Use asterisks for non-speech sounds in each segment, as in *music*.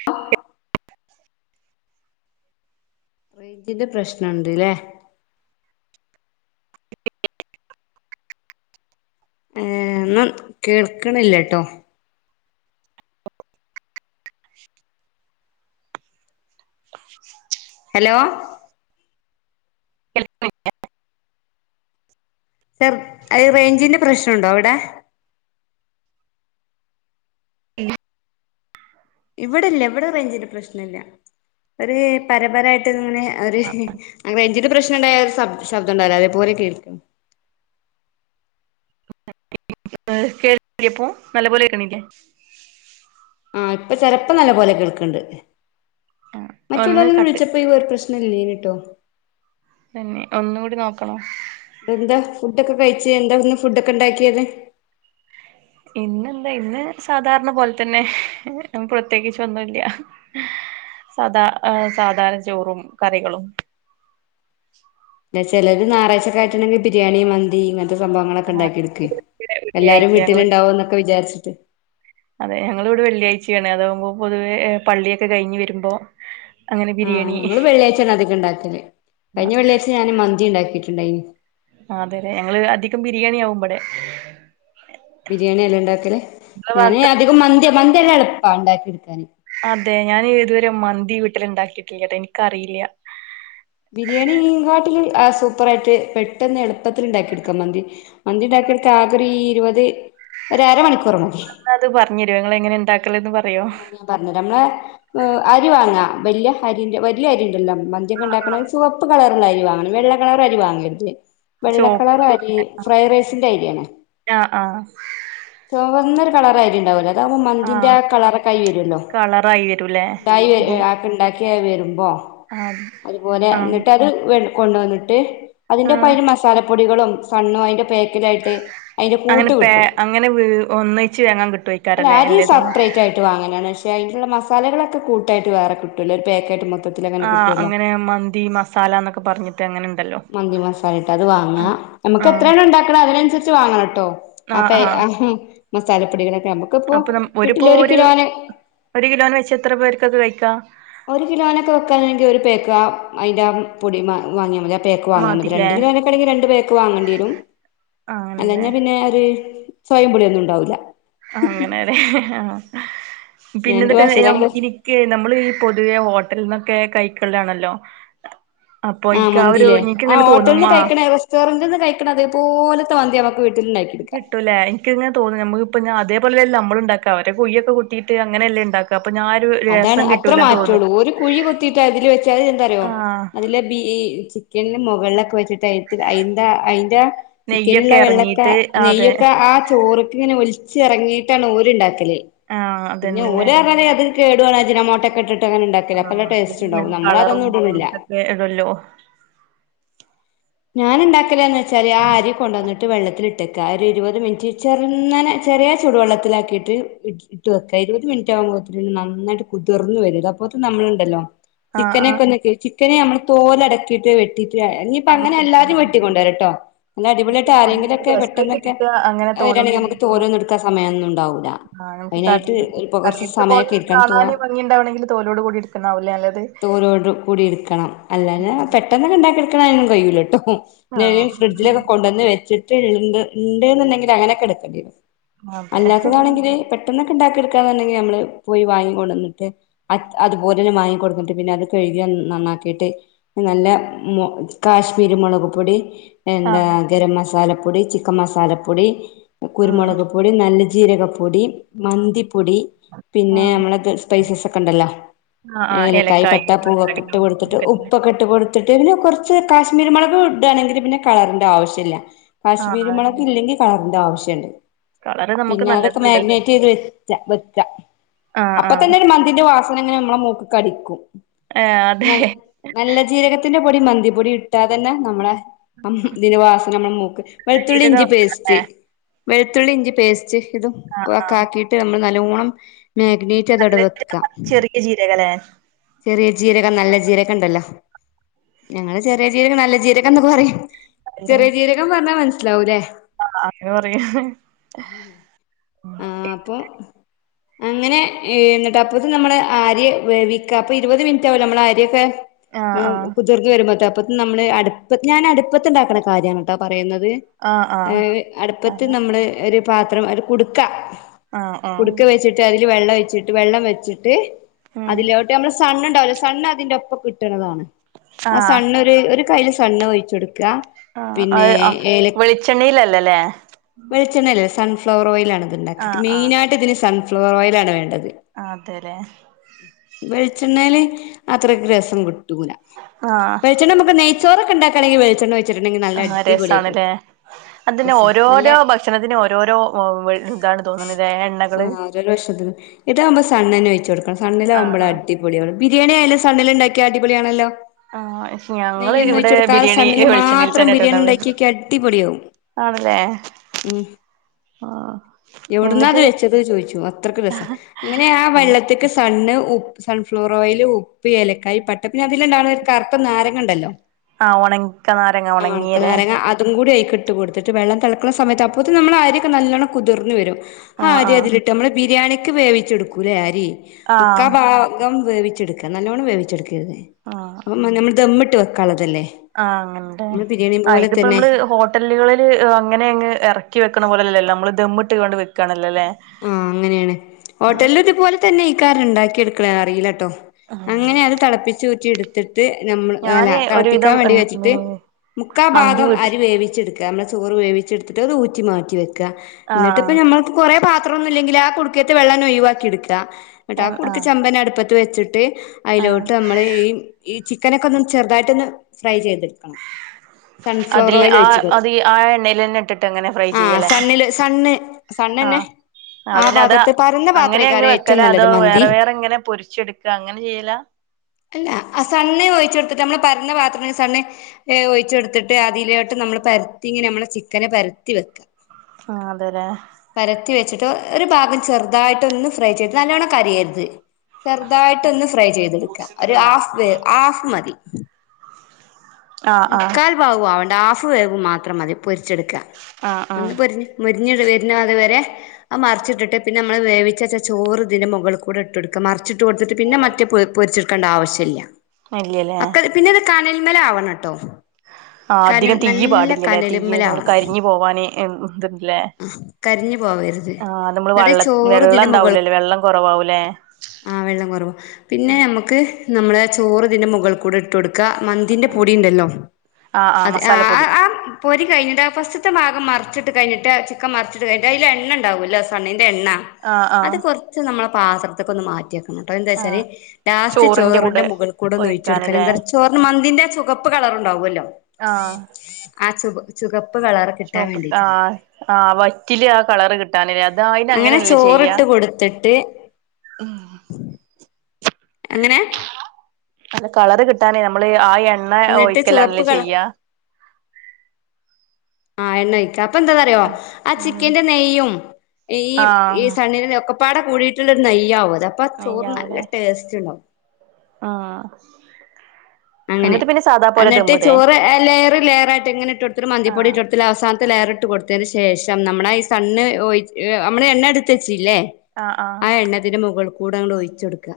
ആഹ് റേഞ്ചിന്റെ പ്രശ്നംണ്ട്ല്ലേ ഏഹ് ഒന്നും കേൾക്ക്‌ണില്ലട്ടോ ഹലോ *unintelligible* റേഞ്ചിന്റെ പ്രശ്നംണ്ടോ അവിടെ ഇല്ല ഇവിടെല്ല ഇവിടെ റേഞ്ചിന്റെ പ്രശ്ന ഇല്ല ഒരു പരപരായിട്ട് ഇങ്ങനെ റേഞ്ചിന്റെ പ്രശ്നം ഉണ്ടായ ഒരു ശബ്ദം ഉണ്ടാവില്ലോ അതേപോലെ കേൾക്കും കേൾക്കില്ലേപ്പോ നല്ല പോലെ കേക്ക്‌ ണില്ലേ ആഹ് ഇപ്പൊ ചെലപ്പോ നല്ല പോലെ കേൾക്ക്‌ണ് ണ്ട് ആ ഒന്ന് മറ്റുള്ളവര് കട്ട് വിളിച്ചപ്പോ അപ്പ ഈ ഒരു പ്രശ്നമില്ലേനിട്ടോ തന്നെ ഒന്ന് കൂടി നോക്കണോ എന്താ ഫുഡ് ഒക്കെ കഴിച്ചു എന്താ ഇന്ന് ഫുഡ്ക്കെ ഉണ്ടാക്കിയത് ഇന്നെന്താ ഇന്ന് സാധാരണ പോലെ തന്നെ പ്രത്യേകിച്ച് ഒന്നുല്ല സദാ സാധാരണ ചോറും കറികളും ചിലര് ഞറാഴ്ച്ച ആയിട്ടുണ്ടെങ്കിൽ ബിരിയാണി മന്തി ഇങ്ങനെത്തെ സംഭവങ്ങളൊക്കെ ഉണ്ടാക്കി എടുക്കും. എല്ലാരും വെള്ളിയാഴ്ച ഞങ്ങള് വീട്ടിലുണ്ടാവും എന്നൊക്കെ വിചാരിച്ചിട്ട് അതെ ഞങ്ങൾ ഇവിടെ വെള്ളിയാഴ്ചയാണ് അതാവുമ്പോ പൊതുവേ പള്ളിയൊക്കെ കഴിഞ്ഞ് വരുമ്പോ അങ്ങനെ ആഹ് ബിരിയാണി ഞങ്ങള് വെള്ളിയാഴ്ചാണ് അതികണ്ടാക്കല് ആ കഴിഞ്ഞ വെള്ളിയാഴ്ച ഞാന് മന്തി ഉണ്ടാക്കിയിട്ടുണ്ടായിന് ആഹ് അതെ ല്ലെ ഞങ്ങള് അധികം ബിരിയാണി ആവുമ്പടെ ബിരിയാണിയാലെ ഇണ്ടാകൽ നിങ്ങളെ ഞാന് ഭാഗത്ത് അധികം മന്തി മന്തി നല്ല എളുപ്പാ ഉണ്ടാക്കി എടുക്കാന്. അതെ ഞാൻ ഇതുവരെ മന്തി വീട്ടിൽ ഉണ്ടാക്കിയിട്ടില്ലേ കേട്ടോ എനിക്കറിയില്ല ബിരിയാണി കാട്ടിൽ സൂപ്പറായിട്ട് പെട്ടെന്ന് എളുപ്പത്തിൽ ഉണ്ടാക്കി എടുക്കാൻ മന്തി മന്തി ഉണ്ടാക്കാൻ ഇൻക്ക് ആകോരു ഇരുപത് ഒരരമണിക്കൂർ മതി ന്നാ അത് പറഞ്ഞ തരൊ ങ്ങെളെ ങ്ങനെ ഉണ്ടാക്കല് ന്ന് പറഞ്ഞു പറയോ ആഹ് ഞാൻ പറഞ്ഞരാ നമ്മെള് അരി വാങ്ങ വലിയ അരി വലിയ അരി ഉണ്ടല്ലോ മന്തിയൊക്കെ ഉണ്ടാക്കണ ചുവപ്പ് കളറുള്ള അരി വാങ്ങണം വെള്ള കളർ അരി വാങ്ങരുത് ചോ വെള്ളക്കളർ അരി ആ ഫ്രൈഡ് റൈസിന്റെ അരിയാണേ ആഹ് ആഹ് ചുവന്നൊരു കളറ അരിയുണ്ടാവുലെ അതാവകുമ്പോ മന്തിന്റെ ആഹ് ആ കളറൊക്കെയി വരുല്ലോ കളറായി വരൂല്ലേ ഉണ്ടായി ബു ആക്കി ഉണ്ടാക്കിയ വരുമ്പോ ആഹ് അതുപോലെ ആഹ് എന്നിട്ട് അത് വെളു കൊണ്ട് വന്നിട്ട് അതിന്ടൊപ്പം ആഹ് അയ്‌ന്റെ മസാലപൊടികളും സണ്ണും അയ്‌ന്റെ പേക്ക റ്റായിട്ട് അതിന്റെ അങ്ങനെ കൂട്ട് പേ കിട്ടും അങ്ങനെ വ് ഒന്നിച്ച് വാങ്ങാൻ അല്ല കിട്ടുവായിക്കാരല്ലേ ആദ്യം എല്ലതും സപ്രൈറ്റ് ആയിട്ട് വാങ്ങലാണ് പക്ഷെ അതിനുള്ള മസാലകളൊക്കെ കൂട്ട് ആയിട്ട് വേറെ കിട്ടുല്ലെ ഒരു പേക്കറ്റ്മ്മക്ക് മൊത്തത്തിലങ്ങനെ ആഹ് കിട്ടുവല്ലോ അങ്ങനെ മന്തി മസാല എന്നൊക്കെ പറഞ്ഞിട്ട് അങ്ങനെ ഉണ്ടല്ലോ മന്തി മസാലായിട്ട് അത് വാങ്ങാ ആഹ് നമുക്ക് എത്ര ആഹ് എണ്ണം ഉണ്ടാക്കണം അതിനനുസരിച്ച് വാങ്ങണംട്ടോ ആഹ് ആപ്പ എഹ് ആഹ് അഹ് മസാലപ്പൊടികളോക്കെ നമുക്കിപ്പോ കി ഇപ്പൊ ഒരു ഒരു കിലോന് വെച്ച എത്ര പേർക്കതു വെക്കാ ഒരു കിലോനൊക്കെ വെക്കാനെങ്കിൽ ഒരു പേക്ക് ആ അയിന്റെ പൊടി വാങ്ങിയാ മതി പേക്ക് വാങ്ങിയ മതി മതില്ലേ രണ്ട് കിലോക്കെണെൽ രണ്ട പേക്ക് വാങ്ങേി വരും അങ്ങനല്ലേ അല്ലാഞ്ഞ പിന്നൊരു ചോയെം പുളിം ഒന്നുണ്ടാവൂല അങ്ങനെയാണ് ആഹ് പിന്നെ എന്റെ എന്നിട്ട് ഭാഷയിൽ അങ്ങനെ *unintelligible* ഇനി ക്ക് നമ്മൾ ഈ പൊതുവെ ഹോട്ടലന്നൊക്കെ കൈക്കാലണല്ലോ ആഹ് മന്തില്ലേ ആ ഹോട്ടല തോന്നും നിന്ന് ആ കഴിക്കണേ റെസ്റ്റോറന്റിൽ നിന്ന് കഴിക്കണ അതേപോലത്തെ മന്തി നമ്മക്ക് വീട്ടിലുണ്ടാക്കാം ജ യൂല എനിക്കങ്ങനെ തോന്നുന്നു ഞമ്മളിപ്പോ അതേപലെല്ല നമ്മള ഉണ്ടാക്കുക അവ കുയൊക്കെ കുത്തീട്ട് അങ്ങനെല്ല ഉണ്ടാക്കുക അപ്പൊ ഞാൻ,, ഒരു അതാണ് രസം അത്ര കിട്ടൂല തോന്നും മാറ്റുള്ളൂ ഒരു കുഴി കൊത്തിട്ട് അതില് വെച്ചാത് എന്താറിയോ ആഹ് അതില ബി,, പിന്നെ മുകളിലൊക്കെ വച്ചട്ട് അയ്ത് അയ്‌ന്റെ അയ്‌ന്റെ ചിക്കനുള്ള നെയ്യൊക്കെ വെള്ളൊക്കെ ഇറങ്ങിട്ട് അതെ നെയ്യൊക്കെ ആ ചോറൊക്കെ ഇങ്ങനെ ഒലിച്ച ച്ചിറങ്ങിയിട്ടാണ് ഓല ഉണ്ടാക്കല് ആഹ് പിന്നെ അതന്നെല്ലേ ഓലാകാൻ അത് കേടുവന്നാ അജനാ മോട്ടക്കെ ഇട്ടിട്ട് അങ്ങനെ ഉണ്ടാക്കല് അപ്പൊ നല്ല ടെസ്റ്റ്‌ ണ്ടാവും നമ്മള അതൊന്നും ഇടുന്നില്ല വേ ഇടല്ലോ ഞാൻ ണ്ടാക്കൽച്ചാല് ആ അരി കൊണ്ടന്നട്ട് വെള്ളത്തിലി മുറ്റക്കാ ഒരു ഇരുപത് മിനിറ്റ് ചെറുങ്ങനെ ചെറിയ ചൂടുവെള്ളത്തിലാക്കിയിട്ട് ഇട്ട് വെക്കാ ഇരുപത് മിനിറ്റകുമ്പത്തിന് നന്നായ്ട്ട് കുതിർന്ന് വരും അപ്പോത്തിന് നമ്മൾ ണ്ടല്ലോ ആഹ് ആഹ് ചിക്കനെക്കെ വന്നിട്ട് ചിക്കനെ നമ്മള് തോലടക്കിയിട്ട് വെട്ടിട്ട,, ഇപ്പ അങ്ങനെ അല്ലാതിം വെട്ടി കൊണ്ടര ട്ടോ അല്ല അടിപൊളിയായിട്ട് ഒന്നുകൂടി ആരെങ്കിലൊക്കെ രസായിട്ട് പെട്ടെന്നൊക്കെ കിട്ട അങ്ങനെ തോലോട് വരാണെങ്കിൽ കൂടി നമുക്ക് എടുക്കണം തോരോന്നും എടുക്കാ സമയമൊന്നും ഉണ്ടാവൂില്ല ആഹ് നമുക്ക് കടയിലത്തെ പോല ഇരിക്കണം തോ കാണാനൻ ഭംഗിുണ്ടാവണമെങ്കിൽ തോലോട് കൂടിയെ ടുക്കണാവല്ലേ നല്ലത് തോലോടു കൂടി എടുക്കണം അല്ലാഞാ പെട്ടെന്നൊക്കെ ഉ ണ്ടാക്കിെടുക്കണാലും കഴയിൂല്ലോ ട്ടോ പിന്നും ആഹ് ഫ്രിഡ്ജിലൊക്കെ,, കൊണ്ടുവന്ന് വെച്ചിട്ട് ണ്ട് ന്ന്ണ്ടെങ്കിൽ അങ്ങനൊക്കെ എടുക്കേണ്ടി വരും അതെ അല്ലാത്തതാണെങ്കിൽ പെട്ട് പെട്ടെന്നൊക്കെ ഉണ്ടാക്കിെടുക്കാന്നുണ്ടെങ്കിൽ നമ്മള് പോയി വാങ്ങി കൊണ്ടന്നിട്ട് അറ്റ് അത്പോലെന്നെ വാങ്ങി കൊണ്ടന്നിട്ട് പിന്നെ അത് കഴ്കി നന്നാക്കിട്ട് നല്ല മൊ കാശ്മീരി മൊളക്പൊടി എന്താ ആഹ് ഗരംമസാലപ്പൊടി ചിക്കൻമസാലപ്പൊടി ആഹ് കുരുമൊളക്പൊടി നല്ലജീരകപ്പൊടി മന്തിപ്പൊടി പിന്നെ ആഹ് നമ്മളെ ക് സ്പൈസസൊക്കെണ്ടല്ലോ ആഹ് ആഹ് ഏലക്കായ ഏലക്കായി മത്തകം പട്ടപ്പൂവൊക്കെട്ട് കൊട്ത്തിട്ട് ഇതൊക്കെ തന്നെ ഉപ്പൊക്കെ ഇട്ട് കൊട്ത്തിട്ട് പിന്നെ കൊറച്ച് കാശ്മീരിമൊളക് ഇട്വാണെങ്കില് പിന്നെ കളറിന്റെആവശ്യല്ല. ആഹ് കാശ്മീരിമൊളകില്ലെങ്കി കളറിന്റെ ആവശ്യണ്ട്. കളറ് നമുക്ക് പിന്നെ അതൊക്കെ നല്ലതല്ലല്ലോ മാഗ്നേറ്റ് ചെയ്ത് വെക്ക വെക്ക ആഹ് അപ്പൊ ആഹ് തന്നെ ഒര് മന്തിന്റെ വാസ അപ്പത്തന്നെ നമ്മളെ മുക്കിക്കടിക്കും ഏഹ് അതെ നല്ല നല്ലജീരക ത്തിന്റെ പൊടി മന്തിപ്പൊടി ഇട്ടാതന്നെ നമ്മളെ ഇ തിന്റെവാസന നമ്മളെ മൂക്ക് വെൾത്തുള്ളി ജീരകം ഇഞ്ചിപേസ്റ്റ് അല്ലേ വെളുത്തുള്ളി ഇഞ്ചി പേസ്റ്റ് ഇതും ആഹ് ആഹ് ഒക്കെക്കാക്കിട്ട് നമ്മള് നല്ലോണം മാഗ്നേറ്റ് നല്ല അതടവെക്കാ ജീരകം ചെറിയ ജീരകല്ലേ ചെറിയ ജീരകം നല്ല ജീരകണ്ടല്ലോ ഞങ്ങള് ചെറിയ ജീരകം നല്ല ജീരകംന്ന് പറയും. അതെ ചെറിയ ജീരകം പറഞ്ഞാ മനസിലാവൂലേ? ആഹ് അങ്ങനെ പറയാ ആഹ് അപ്പൊ അങ്ങനെ ഏഹ് എന്നിട്ട് അപ്പോത്തിന് നമ്മള് അരി വേവിക്ക അപ്പ ഇരുവത് മിൻറ്റാവൊല്ലോ നമ്മള് അരിയൊക്കെ ആഹ് ആഹ് കുതിർന്ന് വരും ന്നട്ടപ്പോത്തിന് നമ്മള് അട്പ്പത്ത് ഞാന് അട്പ്പത്ത് ഇണ്ടാക്ക്ണ കാര്യാണ്ട്ടോ പറയുന്നത് ആഹ് ആഹ് അതായത് അട്പ്പത്ത് ആഹ് നമ്മ്ള് ഒര് പാത്രം ഒര് കുട്ക്ക ആഹ് ആഹ് കുട്ക്കവെച്ചിട്ട് അതില് വെള്ളംഒഴിച്ചിട്ട് വെള്ളം വെച്ചിട്ട് ഉം അതിലോട്ട് നമ്മള് സണ്ണ് ഇണ്ടാവുലേ സണ്ണ് അതിന്റൊപ്പ കിട്ട്ണതാണ് ആ ആഹ് സണ്ണ് ഒര് ഒര് കയ്ല് സണ്ണ് ഒഴിച്ചൊട്ക്കാ ആഹ് അഹ് ആഹ് വെളിച്ചെണ്ണീലല്ലലേ വെൾച്ചെണ്ണേലല്ല സൺഫ്ലവർഓയിൽലാണ് ഇത് ഇണ്ടാക്ക ആഹ് ആഹ് മെയ്നായ്ട്ട് ഇതിന് സൺഫ്ലവർ ഓയിലാണ് വേണ്ടത് ആഹ് അതെല്ലേ ഉം വെൾച്ചെണ്ണേല് അത്രക്ക്‌ രസം ക്ക്ട്ടൂല ആഹ് വെൾച്ചെണ്ണ ഞമ്മക്ക് നെയ്‌ച്ചോറൊക്കെ ഇണ്ടാക്കാണെങ്കി വെൾച്ചെണ്ണ ഒഴി ആഹ് രസാണ്ലേ അതിന് രസാ നല്ല ഓരോരോ ഭഷണത്തിന് ഓരോരോ ഒ വെൾ ആഹ് ഓരോരോ ഭഷണത്തിനും ഇതാവുമ്പൊ സണ്ണെന്നെ ഒഴിച്ച് കൊട്ക്കണം ആഹ് സണ്ണിലാവുമ്പളാ ആഹ് അടി പൊളി ആണ് ബിരിയാണി ആയാലും സണ്ണ്ല് ഇണ്ടാക്കിയാ അടിപൊളിയാണല്ലോ ആഹ് പക്ഷെ ഞങ്ങള് നെയ്യൊന്നും ഇവ്ടെ ഒഴിച്ച് കൊടുക്കാതെ ബിരിയാണി ഈ സണ്ണില് വെൾച്ചെണ്ണയിൽ മാത്രം തന്നെട്ടോ ബിരിയാണി ഇണ്ടാവാറ് ഇണ്ടാക്കിയോക്കിയാ അടിപൊളിയാവും ആണ്ല്ലേ ആഹ് എവ്ട്ന്നാ ഇത്‌ എന്നിട്ട് വെച്ചത് ചോയ്ച്ചും അത്രക്കും രസാ അങ്ങനെ ആ വെള്ളത്തിക്ക് സ് സണ്ണ് ഉ സൺഫ്ലവറോയില് ഉപ്പ് ഏലക്കായി പട്ട പിന്നെ അതില്ണ്ടാവ്ണ ഒര് കർത്ത നാരങ്ങണ്ടല്ലോ ആഹ് ഒണക്ക നാരങ്ങ ആഹ് ഒണക്ക ഒണങ്ങിയല്ലേ നാരങ്ങ അതുംകൂടി അയ്ക്ക്ട്ട് കൊട് ത്തിട്ട് വെള്ളം തെളക്ക്‌ണ സമയത്ത് അപ്പോത്തിന് നമ്മളെ അരിഒക്കെ നല്ലോണംകുതിർന്ന് വെരും ആ ആഹ് അരി ആഹ് അതിലി ട്ട് അമ്മള് ബിരിയാണിക്ക് വേവിച്ചെട്ക്കൂലേ അരി ആഹ് മുക്കാഭാഗം വേവിച്ചെട്ക്ക്‌ ക്ക നല്ലോണം വേവിച്ചെട്ക്കെര്ത് ആഹ് അപ്പം മ്മ ഞമ്മള് ദമ്മ്ട്ട് വെക്കാള്ളതല്ലേ ആഹ് അങ്ങൻടെ ആഹ് ഇതിപ്പ നമ്മള് ഹോ ട്ടല്കളില് അങ്ങനെ അങ്ങ് എറക്കിവെക്ക്ണപോലെ അല്ലല്ലോ അമ്മള് ദമ്മ്ട്ട്കാണ്ട് വെക്കാണല്ലോലേ ആഹ് അങ്ങനേണ് ഹോട്ടൽല് ഇത്പോലെതന്നെയ്ക്കാരം ഇണ്ടാക്കി എട്ക്ക്ണേ ‌ അറീലട്ടോ ആ അങ്ങനെ അത് തെളപ്പിച്ച് ഊറ്റി ഇട്ത്ത് ട്ട് ഞമ്മള് അല്ല ഞാന് തെളപ്പിക്കാൻ ഒരുവിധം വേണ്ടി ഉം വെച്ചിട്ട് ഉം മന്തി മുക്കാഭാഗം വീട്ടിൽ അരി വേവിച്ചെട് ക്ക അമ്മളെ ചോറ് വേവിച്ചെട്ത്തിട്ട് അത് ഊറ്റി മാറ്റി വെക്ക ആഹ് ന്നട്ട്പ്പ ഞമ്മക്ക്‌ കൊറേ പാ ത്രൊന്നുല്ലെങ്കില് ആ കുട്ക്കേത്തെ വെള്ളങ്ങ് ഒഴിവാക്കി എട്ക്ക ന്ന്ട്ടാ ആ ആഹ് കുട്ക്ക ആഹ് ചെമ്പന്നെ അട്പ്പത്ത് വെച്ച്ട്ട് ആഹ് അയ്ലോട്ട് അമ്മള് ഈ ഈ ചിക്കനൊക്കൊന്ന് ചെർതായിട്ടൊന്ന് ഫ്രൈ ചെയ്തെട്ക്കണം. അതില് ആ അത് ഈ ആ എണ്ണേയ്ലെന്നെ ഇട്ടിട്ട് അങ്ങനെ ഫ്രൈ ആഹ് ചെയ്യലേ സണ്ണില് സണ്ണ് സണ്ണെന്നെ ആഹ്. ആഹ് ആ അത് പിന്നെ അതാ പാത്രത്ത് പരന്ന അങ്ങനെ അങ്ങ് പാത്രേക്കാരം ഏറ്റവും വെക്കലാ അതോ നല്ലത് മന്തി വേറെ വേറെ ഇങ്ങനെ പൊരിച്ചെട്ക്ക അങ്ങനെ ചെയ്യലാ അല്ല ആ സണ്ണ് ഒഴിച്ചൊട്ത്തിട്ട് നമ്മള് പരന്ന പാത്രത്രില് സണ്ണ് ഏഹ് അഹ് ഒഴിച്ചൊട്ത്തിട്ട് അതിലോട്ട് നമ്മള് പരത്തി ഇങ്ങനെ നമ്മളെ ചിക്കനെ പരത്തി വെക്ക. ആഹ് അതെല്ലേ പരത്തി വെച്ച്ട്ട് ഒരു ഭാഗം ചെർതായിട്ട് ഒന്ന് ഫ്രൈ ചെയ്ത് നല്ലോണം കരിയരുത് ചെർതായിട്ടൊന്ന് ഫ്രൈ ചെയ്ത് ഇട്ക്ക ഒരു ഹാഫ് വേ ഹാഫ് മതി. ആഹ് ആഹ് മുക്കാൽ ഭാഗും ആവണ്ട ഹാഫ് വേവ് മാത്രം മതി പൊര്ച്ചെട്ക്ക ആഹ് ആഹ് ഒന്ന് പൊരിഞ്ഞ് മുരിഞ്ണ്ട് വെര്നം അത്‌വരെ അഹ് മർച്ച്ട്ട്ട്ട് പിന്നെ നമ്മള് വേവിച്ചെച്ച ചോറ് ഇതിന്റെ മൊകള് കൂടെ ഇട്ട്ടുക്ക മറിച്ചിട്ട് കൊടുത്തിട്ട് പിന്നെ മറ്റേ പൊരിച്ചെടുക്കണ്ട ആവശ്യല്ല ഇല്ലല്ലേ? പിന്നെത് കനൽമലവണംട്ടോ. ആഹ് അധികം തീ പാടില്ലല്ലേ തീ കനലുമ്മൽ നമ്മള് ആവണം കരിഞ്ഞു പോവാന ത് ലെ കരിഞ്ഞു പോവരുത് ആ നമ്മള് എന്നിട്ട് വള്ള ചോറ് വെള്ളം ഇതിന്റെ മുകൾ ഉണ്ടാവൂലല്ലേ വെള്ളം കുറവാവൂലേ? ആ വെള്ളം കുറവ് പിന്നെ ആഹ് നമുക്ക് നമ്മുടെ ചോറ് ഇതിന്റെ മുകൾ കൂടെ ടുക്ക മന്തിന്റെ പൊടിണ്ടല്ലോ ആഹ് ആഹ് അത് ആ മസാലപ്പൊടി ആ പൊരി കഴിഞ്ഞിട്ട് ഫസ്റ്റ്ത്തെ ഭാഗം മറി ച്ചിട്ട് കഴിഞ്ഞിട്ട് ചിക്കൻ മറിച്ചട്ട്ഴിഞ അയ്ൽ എണ്ണണ്ടാവുല്ലോ സണ്ണൻ്റെ എണ്ണ ആഹ് അത് ആഹ് കുറച്ച് നമ്മളെ പാത്രത്തേക്കന്ന് മാറ്റിയക്കണം ട്ടോ എന്താച്ചാല്? ആഹ് ലാസ്റ്റ് ചോറിന്റെ മുകളിൽ കൂടെന്ന് ഒഴിച്ടുക്കൻ ഒഴിക്കാന്ല്ലേ എന്താ ചോറിന് മന്തിന്റെ ആ ചുകപ്പ് കളർണ്ടാവല്ലോ? ആഹ് ആ ചു ചുകപ്പ് കളർ. കിട്ടാൻ ചുവപ്പ് ആ വേണ്ടിയിട്ടാണ് ആ വറ്റില് ആ കളറ് കി ട്ടാന അത് അങ്ങനെ അയിനങ്ങനെണല്ലേ ചോറിട്ട് ചെയ്യാഉം കൊടുത്തിട്ട് എങ്ങനെ? അല്ല കളറ് കിട്ടാനേ നമ്മള് ആ എണ്ണ എന്നിട്ട് ചുവപ്പ് ഒഴിക്കലാണല്ലേ കളർ ചെയ്യ? ആഹ് എണ്ണയ്ക്ക അപ്പൊന്താറിയോ ആ ഉം ചിക്കന്റെ നെയ്യും ഈ ഈ ആഹ് സണ്ണിന്റെഒക്കെ പ്പാട കൂടിയിട്ടുള്ള ഒരു നെയ്യ ആവും അത് അപ്പ ചോറ് നല്ല നെയ്യാവൂലേ ടേസ്റ്റ് ഇണ്ടാവും. ആഹ് അങ്ങനെ എന്നിട്ട് പിന്നെ സാദാ പോലെ എന്നിട്ട് ദമ്മിടേ ചോറ് ലെയറ് ലെയർായിട്ട് ഇങ്ങനെട്ട്ടുത്തിരു ആഹ് മന്തിപ്പൊടിട്ടടു അവസാനത്തെ ലെയർ റിട്ട് കൊടുത്തതിന് ശേഷം നമ്മള ഈ സണ്ണ് നമ്മള് എണ്ണ എടുത്തച്ചില്ലേ? ആഹ് ആഹ് അതിന്റെ മുകൾ കൂടെങ്ങണ്ട് ഒഴിച്ചടുക്കുക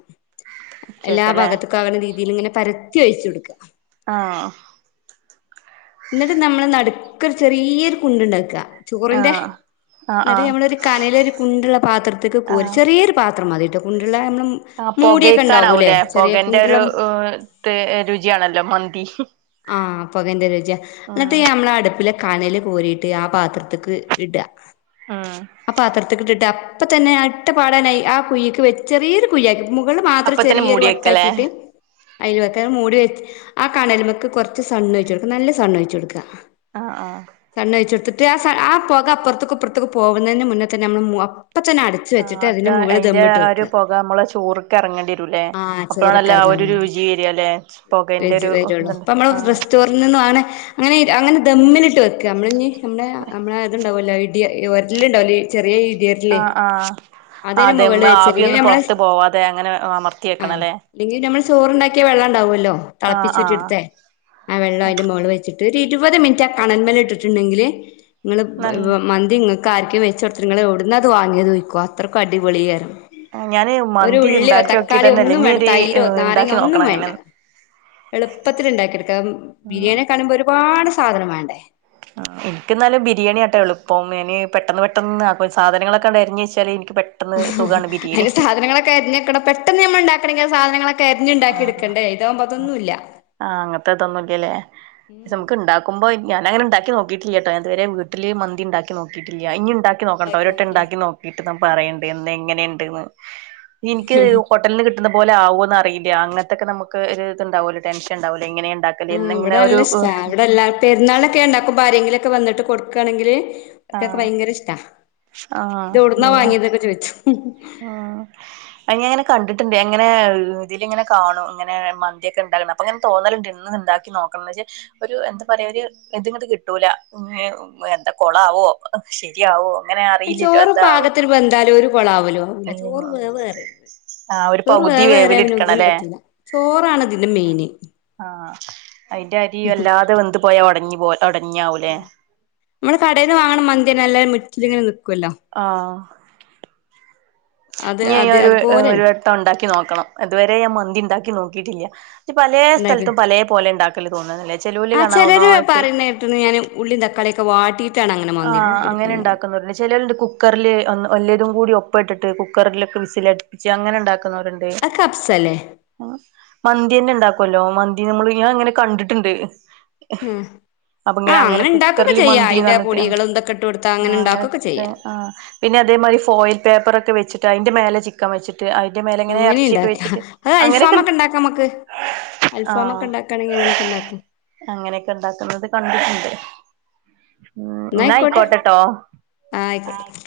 എല്ലാ ഉച്ചക്കല്ലേ ഭാഗത്തുംകണ രീതിയിൽ ഇങ്ങനെ പര തി ഒഴിച്ചോടുക്ക. ആഹ് ന്നിട്ട് നമ്മള് നടുക്കരു ചെറിയൊരു കുണ്ടുണ്ടാക്ക. ചോറിന്റെ ആഹ് ആഹ് ന്നിട്ട് ആഹ് ഞമ്മളൊരു കനലരു കുണ്ടുള്ള പാത്രത്തക്ക് കോര് ആഹ് ചെറിയൊരു പാത്രം മതിട്ട കുണ്ടുള്ള നമ്മള ആ പുകയ്ക്കാനാവൂലേ പുകന്റെ ഒരു കുണ്ടുള്ള രുചിയണല്ലോ മന്തി. ആഹ് പൊകന്റെരുചി ഉം ന്നിട്ട് നമ്മളെ അടുപ്പില കനല് കോരിട്ട് ആ പാത്രത്തക്ക് ഇട. ആഹ് അപത്രത്തികിട്ടിട്ട് അപ്പതന്നെ അ ട്ടപാടാനായി ആ കുയ്ക്ക് വെ ചെറിയൊരു കുയ്യക്കി മുകള് മാത്രം അപ്പത്തന്നെ മൂടി ചെറിയൊരു വെക്കലേ വട്ടാക്കിട്ട് അയ്ൽ വെക്ക മൂടിവെ ആ കണലമക്ക് കുറച്ച് സണ്ണോയച്ചടുക്ക നല്ല സണ്യ്ച്ചുടുക്ക. ആഹ് ആഹ് സണ് ഒഴിച്ചെടുത്തിട്ട് ആ ആ പുക അപ്പുറത്തക്ക്‌ ഇപ്പുറത്തക്ക് പോകുന്നതിന് മുന്നേതന്നെ നമ്മൾ അപ്പതന്നെ അട ആ അത അയ്ന്റെ ആ ഒരു പുക നമ്മള ചോറക്കെ ഇറങ്ങണ്ടിരുല്ലേ ആഹ് അപ്പോഴാണല്ല ചോറൊക്കെ ആ എറങ്ങാൻ ഒരു വേണ്ടി രുചി രി വരല്ലെ പോകന്റരു ഇ ന്നമ്മളെ റെസ്റ്റോറന്റിൽ നിന്നുആണ് അങ്ങെനെ അങ്ങെനെ ദമ്മിലിട്ട് വെക്ക ഞമ്മളെ ഇഞ്ഞി ഞമ്മടെ നമ്മളെ ഇതുണ്ടാവോല്ലോ ഇടി ഒര്ല് ഇണ്ടാവുലെ ചെറിയെ ഇടി ഒര്ല്. ആഹ് ആഹ് ആ അതെയ്ന് മൊകളിൽ ദമ്മ് വെച്ച് അല്ലെങ്കി ആവിയൊന്ന് ഞമ്മള് പൊറത്ത് പോവാതെ അങ്ങനെ അമർത്തി ആഉം വെക്കണല്ലേ അല്ലെങ്കി ഞമ്മൾ ചോറ്ണ്ടാക്കിയ വെള്ളണ്ടാവോലോ ആഹ് തള്പ്പിച് ആഹ് ഊറ്റിഇട്ത്തേ ആ വെള്ളം ആഹ് അയ്ന്റെ മൊളിൽ വെച്ച്ട്ട് ഒര് ഇരുവെത് മിൻറ്റ് ആ കണെൻമെല് ഇട്ട്ട്ടുണ്ടെങ്കില് ഇങ്ങെൾ മന്തി നല്ല വ് മന്തിഇങ്ങക്ക് ആര്ക്കെങ്കിലും വെച്ച് കൊട്ത്ത് ഇങ്ങെൾ ഔട്ന്നാ ഇത് വാങ്ങിത് വാങ്ങിയെത്ന്ന് ചോയ്ക്കും അത്രേക്ക് അടിപൊളിയായിര്ക്കും. ഞാന് ഒര് മന്തി ഉള്ളിയോ ഇണ്ടാക്കി തക്കാളിയൊ നോക്കിട്ടന്നെല്ല ഇനി ഒന്നുംവേണ്ട ഒരു തൈരോ നാരെങ്ങയൊ ഇണ്ടാക്കി ഒന്നും നോക്കണം വേണ്ട. അങ്ങനെയൊന്ന് എളുപ്പത്തില് ഇണ്ടാക്കി എട്ക്കാം ബിരിയാണിയൊക്കെ ക്കാണെ ഒരുപാട് സാധനം വേണ്ടേ. ആഹ് ഇൻക്ക് ഇന്നാലും ബരിയാണിയാട്ടോ എള്പ്പം ഇനി പെട്ടെന്ന്, പെട്ടന്ന് അപ്പൊ സാധനങ്ങളൊക്കണ്ട് അരിഞ് വെച്ചാല് ഇൻക്ക് പെ ട്ടെന്ന് സുഖാണ് ബിരിയാണി അയ്ന് സാധനങ്ങളൊക്കെ അരിഞ് വെക്കണം. പെട്ടെന്ന് ന്നമ്മൾ ഇണ്ടാക്കണെങ്കി സധനങ്ങളൊക്കെ അര്ഞ് ഇണ്ടാക്കി ആഹ് ഇട്ക്കണ്ടെ ഇതാവ്മ്പോ അതൊന്നുല്ല. ആഹ് അങ്ങെൻത്ത ഇതൊന്നുല്ല്യാലെ? സെം ഉം ന്നമുക്ക്ഇണ്ടാക്കുമ്പോ ഞാനങ്ങെനെ നോക്കിട്ടില്ലട്ടോ ഞാൻ ഇതു വെരെ വീട്ടില് മന്തി ഇണ്ടാക്കി നോക്കിട്ടില്ല ഇഞ്ഞി ഇണ്ടാ ക്കിന്നോക്കണംട്ടോ ഉണ്ടാക്കി ഒരെട്ടെ നോക്കി ഇണ്ടാക്കി നോക്കിട്ട് ന്നാ പറയണ്ട് എങ്ങെനെണ്ട്ന്ന് ഇൻക്ക് ഹോട്ട് ട്ടെൽന്ന് കിട്ട്ണെ പോലെ ആവോന്ന് അറീല അങ്ങെൻത്തൊക്കെ ന്നമ്മക്ക് ഒര് ഇത്ണ്ടാവോലോ ട്ടെൻശെൻ ഇണ്ടാവോലോ എങ്ങെനെ ഇണ്ടാക്ക ഉം ഇവടെ ന്നല്ലെ ഇഷ്ട്ടാ ഇവിടെല്ല പെരുന്നാളൊക്കെ ഇണ്ടാക്കുമ്പോ ഭആരെങ്കിലൊക്കെ വെന്നിട്ട് കൊട്ക്കാണെങ്കില് ഓൽക്കൊക്കെ ആഹ് ഭയങ്കെരെ ഇഷ്ട്ടാ ഇത് ഔട്ന്നാ ആഹ് വാങ്ങിയതൊക്കെ ചോയ്ച്ചു. ആഹ് അഹ് ഇങ്ങെനെ കണ്ടിട്ട്ണ്ട് ഇങ്ങെനെ ഇതില് ഇങ്ങെനെ കാണും ഇങ്ങെനെ മന്തിക്കെ ഇണ്ടാക്ക്ണെ. അപ്പങ്ങെനെ തോന്നല്ണ്ട് ഇന്ന് ഇത് ഇണ്ടാക്കി നോക്കണംന്ന് വെച്ച. ഒരു എന്താപറയാ ഒര് ഇത്ങ്ങട്ട് കിട്ടൂല എന്താ കൊളാവോ? ശെരിയാവോ അങ്ങെനെയ ചോറ് പാകത്തിന് വെന്താല് ഒരു കൊളാവലു ആവൂല ചോറ് വേവ് ഏറെര്ത്. ആഹ് ഒരു ചോറ് പകുതി വേവേറിയ വേവില് പിന്നെ ഒന്നിനും എടുക്കണല്ലേ പറ്റുല ചോറാണ്തിന്റെ മെയ്ന്. ആഹ് അയിന്റെ അരി വല്ലാതെ വെന്തു പോയാ ഒടഞ് പോയ ഒടഞ്ഞാവുലെ. മ്മളെ കടേന്ന് വാങ്ണ മന്തിയെന്നെ ന്നല്ലെ മുറ്റ്ലിങ്ങെനെ നിക്കുല്ലോ. ആഹ് അത് ഇഞ്ഞി അയ് അത് ഒരു ഹ് അതുപോലെന്നെ വെ ട്ടം ഇണ്ടാക്കി നോക്കണം ഇതുവെരെ ഞാൻ മന്തി ഇണ്ടാക്കി നോക്കിട്ടില്ല പലേ ഉണ്ടാക്കി സ്ഥല്ത്തും പലേ പോലെ ഇണ്ടാ ക്കല് തോന്ന്ണ്ലെ ചെലോല് കാണാ ഒന്നായ്ട്ട് ട്ട്ണ് ഞാന് ഉള്ളീം തക്കാളിയൊക്കൊവാട്ടി ആഹ് അങ്ങെനെ ഇണ്ടാക്കുന്നെത് ചെലോല്ണ്ട് കുക്കർല് ഒന്ന് ഒല്ലെതും കൂടി ഒപ്പഇട്ടിട്ട് കുക്കറിലൊക്കെ വിസിലടിപ്പിച്ച് അങ്ങെനെ ഇണ്ടാക്കുന്നോര്ണ്ട്. അഹ് കപ്പ്സല്ലെ? മന്തിയെന്നെ ഇണ്ടാക്കുല്ലോ മന്തി ന്നമ്മള് ഞാൻ ഇങ്ങെനെ കണ്ടിട്ടുണ്ട് ആ അപ്പൊ ആ ഇങ്ങെനെ അങ്ങെനെ അങ്ങനെ ഉണ്ടാക്കൊക്കെ കുക്കറില് ചെയ്യാം അതിന്റെ മന്തിന്നർ ഞ്ട്ട് പൊടികളും ഇതൊക്കെ ഇട്ട് കൊടുത്താ അങ്ങനെ ആഹ് ഉണ്ടാക്കൊക്കെ അങ്ങനത്തെ ചെയ്യാം ആഹ് പിന്നെ അതേമാതിരി ഫോയിൽ പേപ്പറൊക്കെ വെച്ചിട്ട് അയ്ന്റെ മേലെ ചിക്കെൻ വെച്ച് റ്റ് അയ്ന്റെ മേലെങ്ങെനെ അങ്ങനെ എർച്ചിയൊക്കെ ഉണ്ടാക്കാ വെച്ചിട്ട് അങ്ങനെയൊക്കെണ് അൽഫാംമൊക്കെ ഇണ്ടാക്കാണെങ്കി അങ്ങെനൊക്കെ ഇണ്ടാക്കും. അങ്ങെനെയൊക്കെ ഇണ്ടാക്കുന്നെത് കണ്ടിട്ടുണ്ട്. ഉം ന്നാ ഇന്നായ്കോട്ടെ ആയിക്കോട്ടെട്ടോ അയ്ക്കോട്ടെ. ആഹ് അയ്ക്കോട്ടെ.